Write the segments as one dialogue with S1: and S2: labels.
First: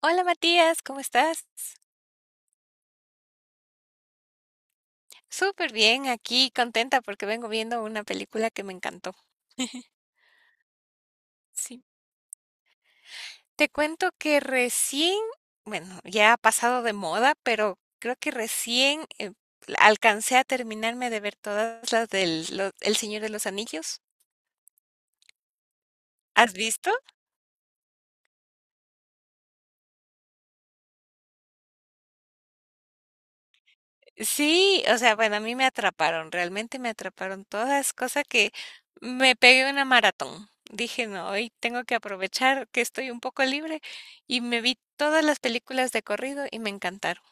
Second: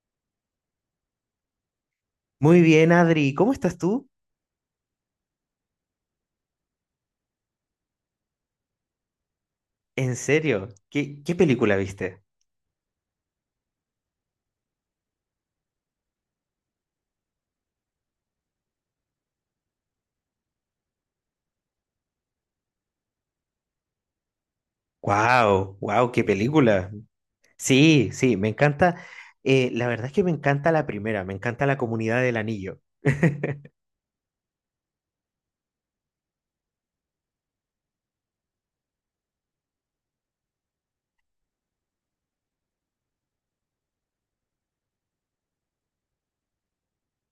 S1: Hola Matías, ¿cómo estás?
S2: Muy bien, Adri. ¿Cómo estás tú?
S1: Súper bien, aquí contenta porque vengo viendo una película que me encantó.
S2: En serio, ¿qué película
S1: Sí.
S2: viste?
S1: Te cuento que recién, bueno, ya ha pasado de moda, pero creo que recién alcancé a terminarme de ver todas las El Señor de los Anillos.
S2: ¡Wow! ¡Wow! ¡Qué
S1: ¿Has
S2: película!
S1: visto?
S2: Sí, sí, me encanta. La verdad es que me encanta la primera, me encanta la comunidad del anillo.
S1: Sí, o sea, bueno, a mí me atraparon, realmente me atraparon todas, cosa que me pegué una maratón. Dije, no, hoy tengo que aprovechar que estoy un poco libre y me vi todas las películas de corrido y me encantaron.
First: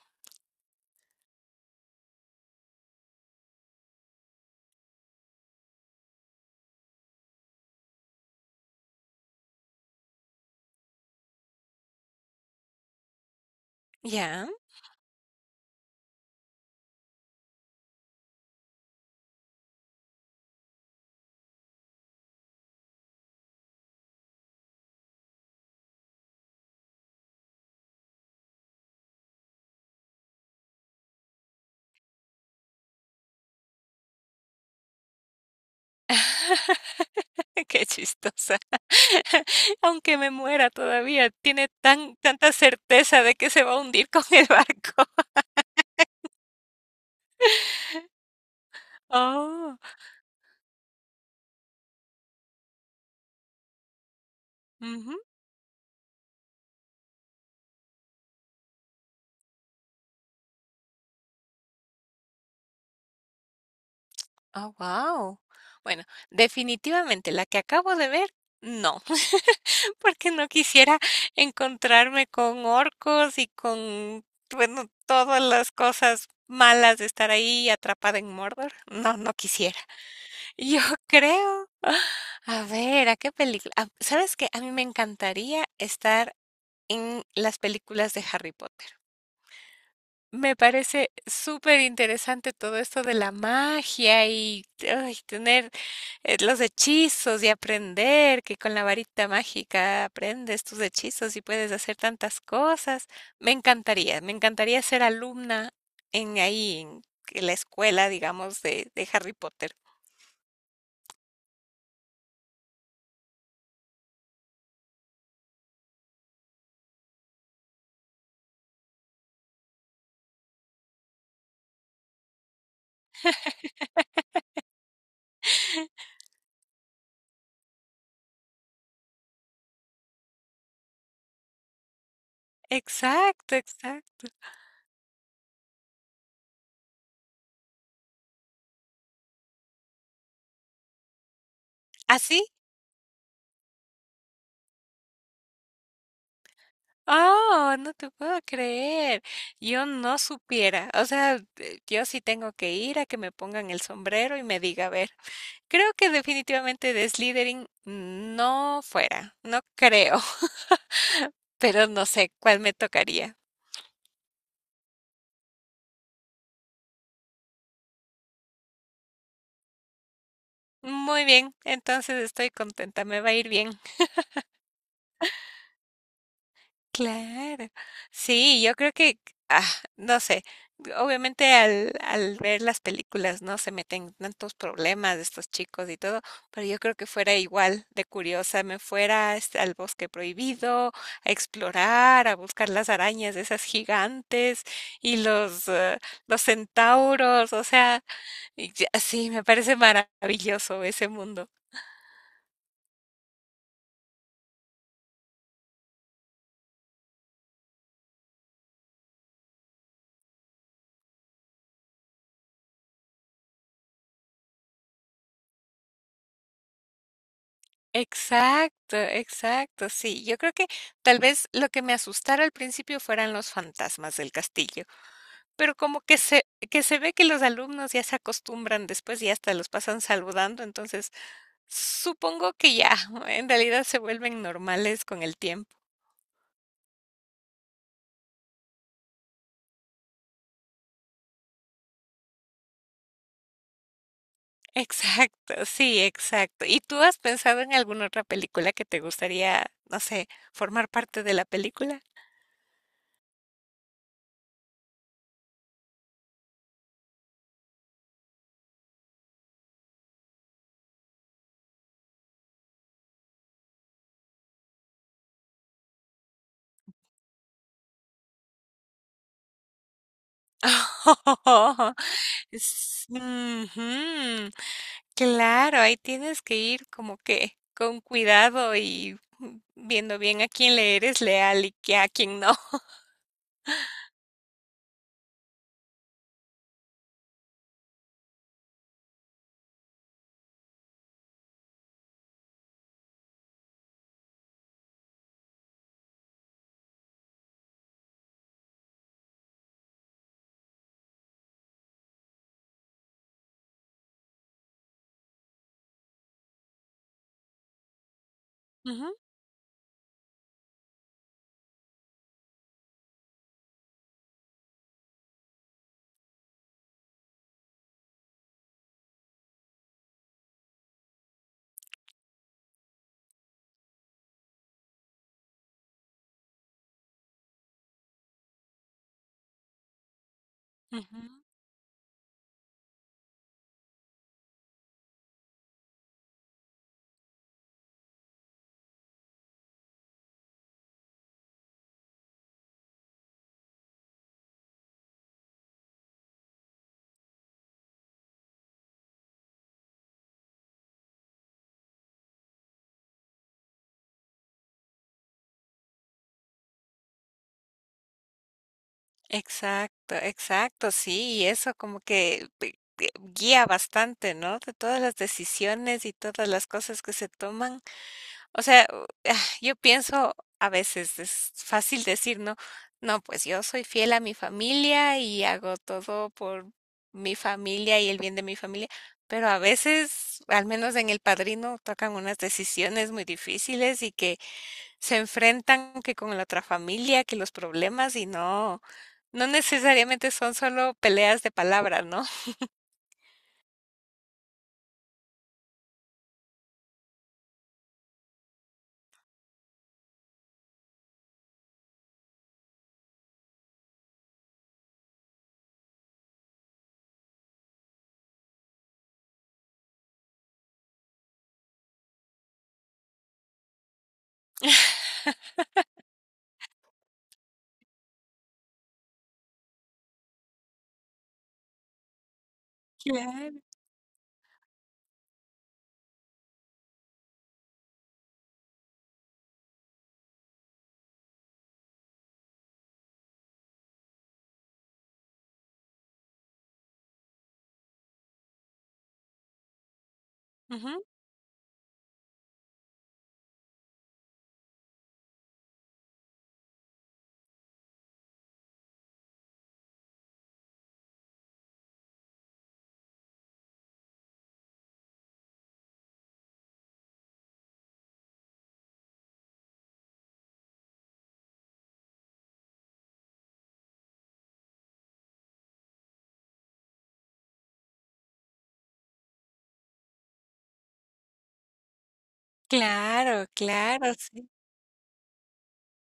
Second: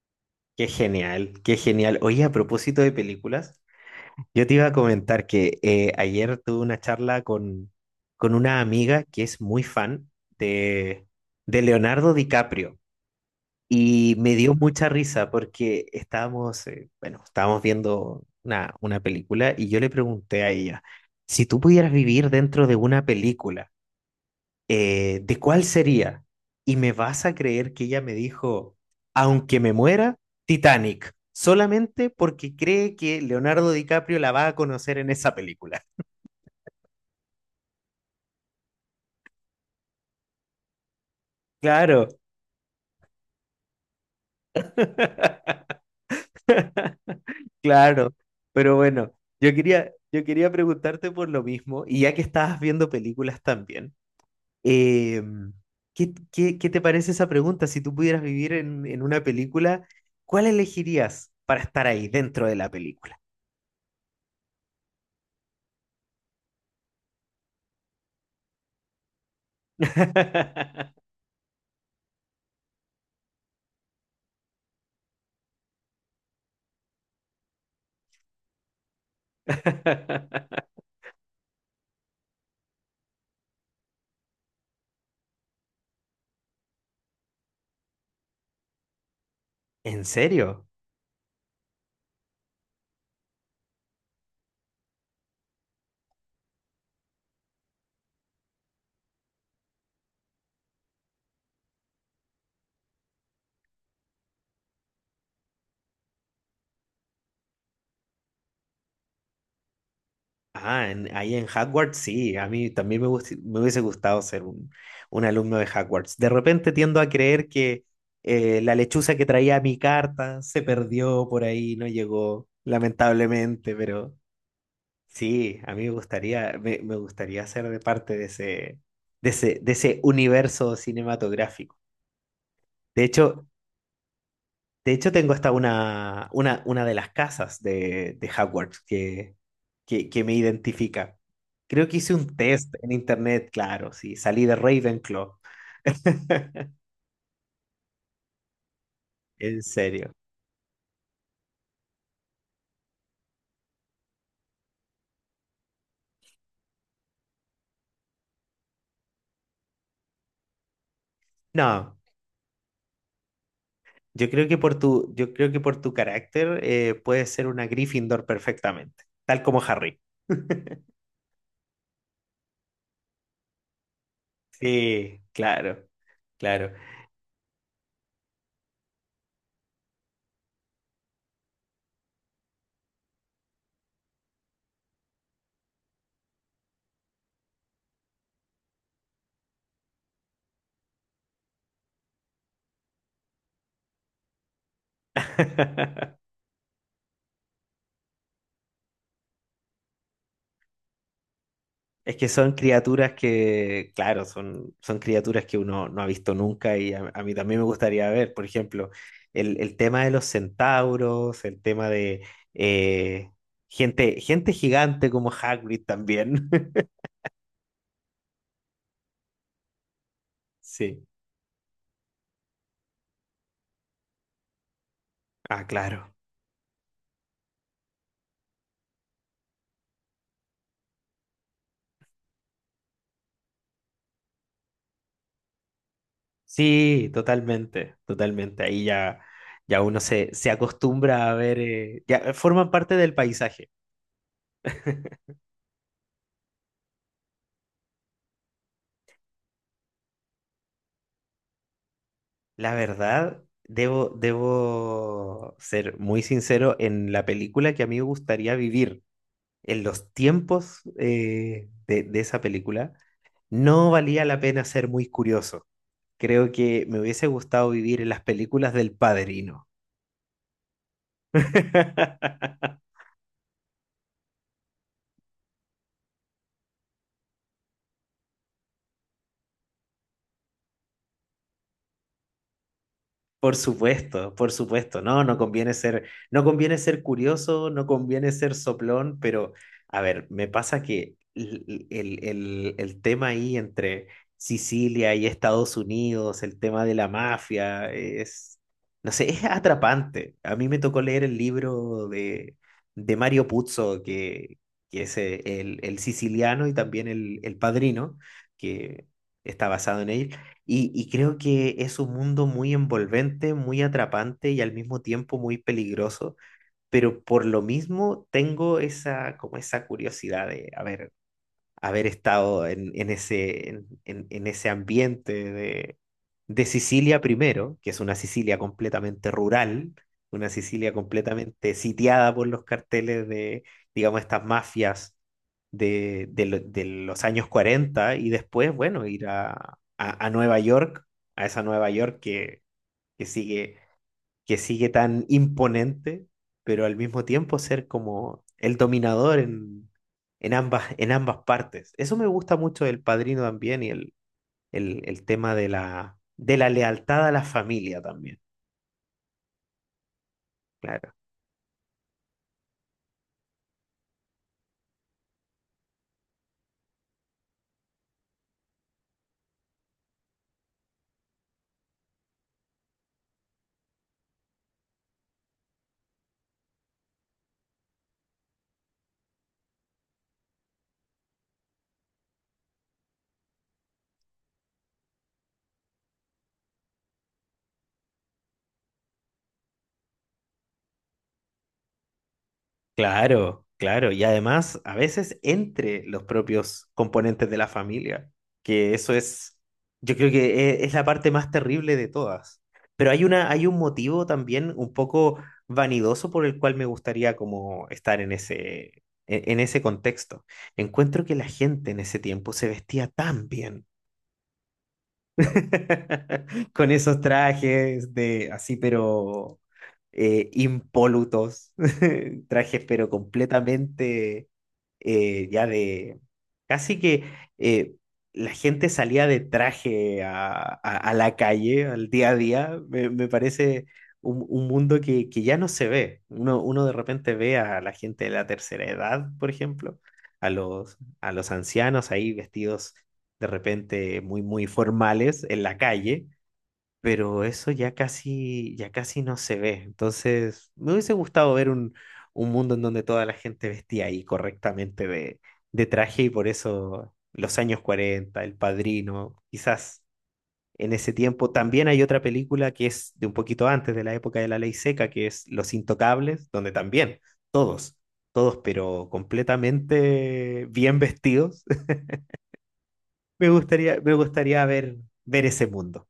S2: Qué genial, qué genial. Oye, a propósito de películas, yo te iba a comentar que ayer tuve una charla con una amiga que es muy fan de, de Leonardo DiCaprio. Y me
S1: Ya,
S2: dio mucha risa porque estábamos viendo una película y yo le pregunté a ella, si tú pudieras vivir dentro de una película, ¿de cuál sería? Y me vas a creer que ella me dijo, aunque me muera, Titanic, solamente porque cree que Leonardo DiCaprio la va a conocer en esa película.
S1: qué chistosa. Aunque me muera todavía, tiene
S2: Claro,
S1: tanta certeza de que se va a hundir con el barco.
S2: claro, pero bueno,
S1: Oh,
S2: yo quería preguntarte por lo mismo y ya que estabas viendo películas también.
S1: ujú.
S2: Eh, ¿ Qué te parece esa pregunta? Si tú pudieras vivir en una película, ¿cuál elegirías para estar ahí dentro de la película?
S1: Oh, wow. Bueno, definitivamente la que acabo de ver, no, porque no quisiera encontrarme con orcos y con, bueno, todas las cosas malas de estar ahí atrapada en Mordor. No, no quisiera. Yo creo, a ver, ¿a qué película? Ah, ¿sabes qué? A mí me encantaría estar en las películas de Harry Potter.
S2: ¿En
S1: Me
S2: serio?
S1: parece súper interesante todo esto de la magia y ay, tener los hechizos y aprender que con la varita mágica aprendes tus hechizos y puedes hacer tantas cosas. Me encantaría ser alumna en ahí, en la escuela, digamos, de Harry Potter.
S2: Ah, ahí en Hogwarts sí, a mí también me hubiese gustado ser un alumno de Hogwarts. De repente tiendo a creer que la lechuza que traía mi carta se perdió por ahí, no llegó, lamentablemente, pero... Sí, a mí me gustaría, me gustaría ser de parte de ese, de ese universo cinematográfico. De hecho,
S1: Exacto, exacto.
S2: de hecho tengo hasta una de las casas de Hogwarts que me identifica. Creo que hice un
S1: ¿Así?
S2: test en internet, claro, sí, salí de Ravenclaw,
S1: Oh, no te puedo creer.
S2: en
S1: Yo
S2: serio.
S1: no supiera. O sea, yo sí tengo que ir a que me pongan el sombrero y me diga, a ver, creo que definitivamente de Slytherin no fuera, no creo, pero
S2: No,
S1: no sé cuál me tocaría.
S2: yo creo que por tu, yo creo que por tu carácter puedes ser una Gryffindor perfectamente, tal como Harry.
S1: Muy bien, entonces estoy contenta, me va a ir bien.
S2: Sí, claro, claro.
S1: Claro, sí, yo creo que, ah, no sé, obviamente al ver las películas, ¿no? Se meten tantos problemas de estos chicos y todo, pero yo creo que fuera igual de curiosa, me fuera este, al bosque prohibido, a explorar, a buscar las arañas de esas gigantes y los centauros, o sea, y ya- sí, me parece maravilloso ese mundo.
S2: Es que son criaturas que, claro, son criaturas que uno no ha visto nunca y a mí también me gustaría ver, por ejemplo, el tema de los centauros, el tema de eh, gente gigante como Hagrid también.
S1: Exacto, exacto, sí. Yo creo que
S2: Sí,
S1: tal vez lo que me asustara al principio fueran los fantasmas del castillo,
S2: ah,
S1: pero como
S2: claro.
S1: que se ve que los alumnos ya se acostumbran después y hasta los pasan saludando, entonces supongo que ya, en realidad se vuelven normales con el tiempo.
S2: Sí, totalmente, totalmente. Ahí ya, ya uno se acostumbra a ver, ya forman parte del paisaje.
S1: Exacto, sí, exacto. ¿Y tú has pensado en alguna otra película que te gustaría, no sé, formar parte de la película?
S2: La verdad, debo ser muy sincero en la película que a mí me gustaría vivir, en los tiempos de esa película, no valía la pena ser muy curioso. Creo que me hubiese gustado vivir en las películas del Padrino.
S1: Oh, ujú. Claro, ahí tienes que ir como que con cuidado y viendo bien a quién le eres leal y que a quién no.
S2: Por supuesto, por supuesto. No, no conviene ser, no conviene ser curioso, no conviene ser soplón, pero a ver, me pasa que el tema ahí entre Sicilia y Estados Unidos, el tema de la mafia, es, no sé, es atrapante. A mí me tocó leer el libro de Mario Puzo, que es el siciliano y también el padrino, que
S1: Ujú,
S2: está basado en él. Y creo que es un mundo muy envolvente, muy atrapante y al mismo tiempo muy peligroso, pero por lo mismo tengo esa, como esa curiosidad de, a ver, haber estado en ese ambiente de Sicilia primero, que es una Sicilia completamente rural, una Sicilia
S1: ujú.
S2: completamente sitiada por los carteles de, digamos, estas mafias de los años 40 y después, bueno, ir a Nueva York, a esa Nueva York que sigue que sigue tan imponente, pero al mismo tiempo ser como el dominador en ambas partes. Eso me gusta mucho del padrino también y el tema de la lealtad a la familia también.
S1: Exacto, exacto,
S2: Claro.
S1: sí, y eso como que guía bastante, ¿no? De todas las decisiones y todas las cosas que se toman. O sea, u- ah, yo pienso, a veces es fácil decir, ¿no? No, pues yo soy fiel a mi familia y hago todo por mi familia y el bien de mi familia, pero a veces, al menos en El Padrino, tocan unas decisiones muy difíciles y que se enfrentan que con la otra familia, que los problemas y no, no necesariamente son solo peleas de palabra, ¿no?
S2: Claro, claro. Y además, a veces entre los propios componentes de la familia, que eso es, yo creo que es la parte más terrible de todas. Pero hay una, hay un motivo también un poco vanidoso por el cual me gustaría como estar en ese contexto. Encuentro que la gente en ese tiempo se vestía tan bien. Con esos trajes de así, pero impolutos. Trajes, pero
S1: Claro,
S2: completamente ya de. Casi que eh, la gente salía de traje a la calle, al día a día. Me parece un mundo que ya no se ve. Uno, uno de repente ve a la gente de la tercera edad, por ejemplo,
S1: ujú,
S2: a los ancianos ahí vestidos de repente muy, muy formales en la calle, pero eso ya casi no se ve. Entonces, me hubiese gustado ver un mundo en donde toda la gente vestía ahí correctamente de traje y por eso los años 40 El Padrino, quizás en ese tiempo. También hay otra película que es de un poquito antes de la época de la ley seca, que es Los Intocables, donde también todos, todos, pero completamente bien vestidos
S1: claro, claro,
S2: me gustaría ver, ver ese mundo.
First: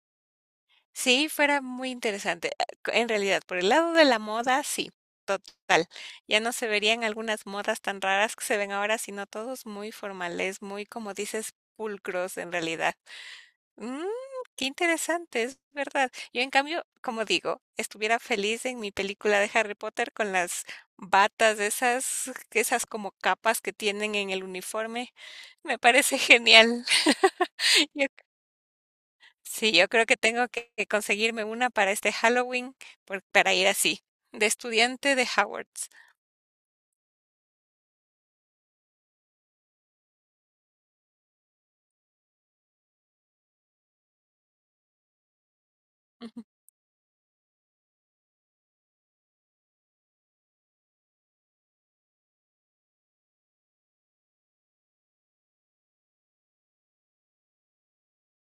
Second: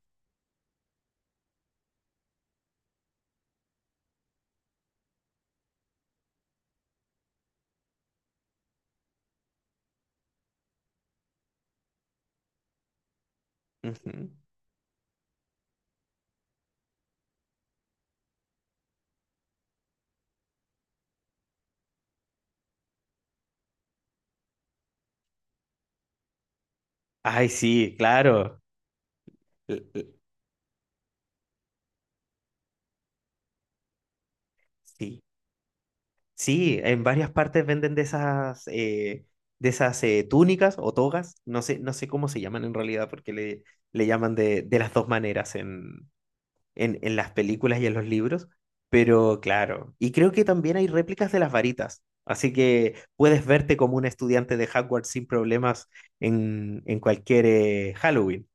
S1: sí, fuera muy interesante. Ah, c- En realidad, por el lado de la moda, sí, total. Ya no se verían algunas modas tan raras que se ven ahora, sino todos muy formales, muy, como dices, pulcros en realidad. Mm,
S2: Ujú.
S1: qué interesante, es verdad. Yo, en cambio, como digo, estuviera feliz en mi película de Harry Potter con las batas, esas, esas como capas que tienen en el uniforme. Me parece genial.
S2: Ay, sí,
S1: Yo
S2: claro.
S1: sí,
S2: L-
S1: yo creo
S2: l-
S1: que tengo que conseguirme una para este Halloween, para ir así, de estudiante
S2: Sí,
S1: de Howard's.
S2: sí, en varias partes venden de esas, túnicas o togas. No sé, no sé cómo se llaman en realidad, porque le llaman de las dos maneras
S1: Ujú.
S2: en las películas y en los libros. Pero claro, y creo que también hay réplicas de las varitas. Así que puedes verte como un estudiante de Hogwarts sin problemas en cualquier Halloween.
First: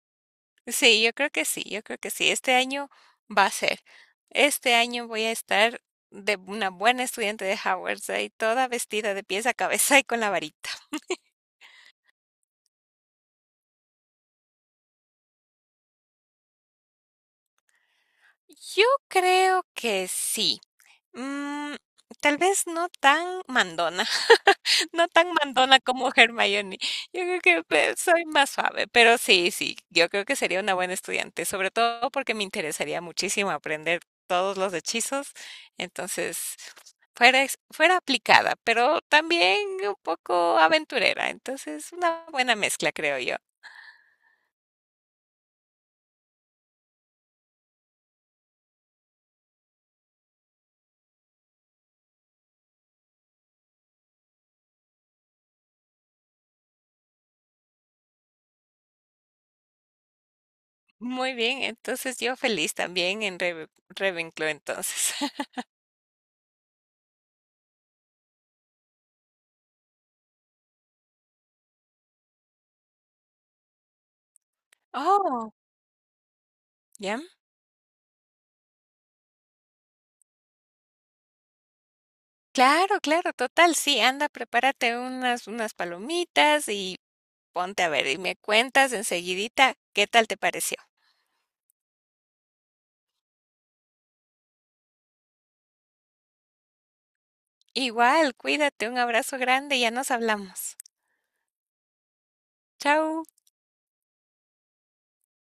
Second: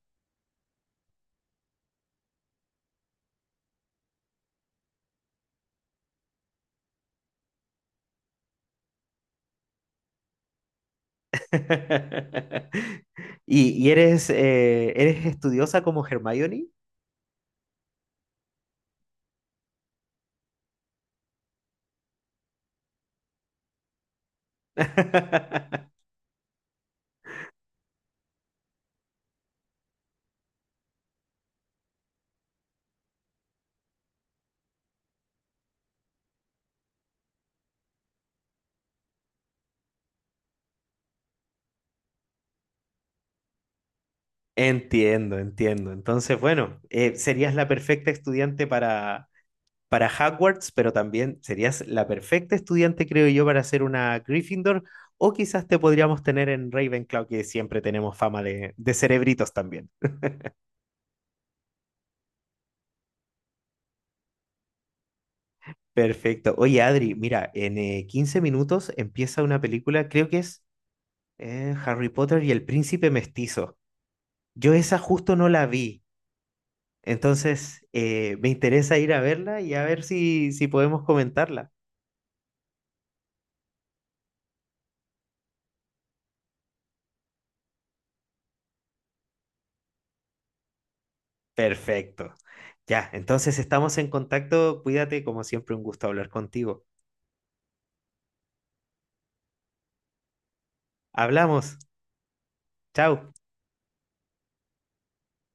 S1: Sí, yo creo que sí, yo creo que sí. Este año va a ser. Este año voy a estar de una buena estudiante de Howard's, ahí toda vestida de pies a cabeza y con la varita.
S2: ¿Y eres, ¿eres estudiosa como Hermione?
S1: Yo creo que sí. Mm, tal vez no tan mandona. No tan mandona como Hermione. Yo creo que pues, soy más suave, pero sí, sí, yo creo que sería una buena estudiante, sobre todo porque me interesaría muchísimo aprender todos los hechizos. Entonces, fuera, fuera aplicada, pero también un poco aventurera. Entonces, una buena mezcla, creo yo.
S2: Entiendo, entiendo. Entonces, bueno, serías la perfecta estudiante para Hogwarts, pero también serías la perfecta estudiante, creo yo, para ser una Gryffindor, o quizás te podríamos tener en Ravenclaw, que siempre tenemos fama de cerebritos también.
S1: Muy bien, entonces yo feliz también en Ravenclaw, entonces.
S2: Perfecto. Oye, Adri, mira, en 15 minutos empieza una película, creo que es Harry Potter y el Príncipe Mestizo. Yo esa justo no
S1: Oh,
S2: la vi,
S1: ya.
S2: entonces me interesa ir a verla y a ver si, si podemos comentarla.
S1: Claro, claro, total, sí, anda, prepárate unas, unas palomitas y ponte a ver y me cuentas enseguidita qué tal te pareció.
S2: Perfecto. Ya, entonces estamos en contacto. Cuídate, como siempre, un gusto hablar contigo.
S1: Igual, cuídate, un abrazo grande y ya nos hablamos.
S2: Hablamos.
S1: Chao.
S2: Chao.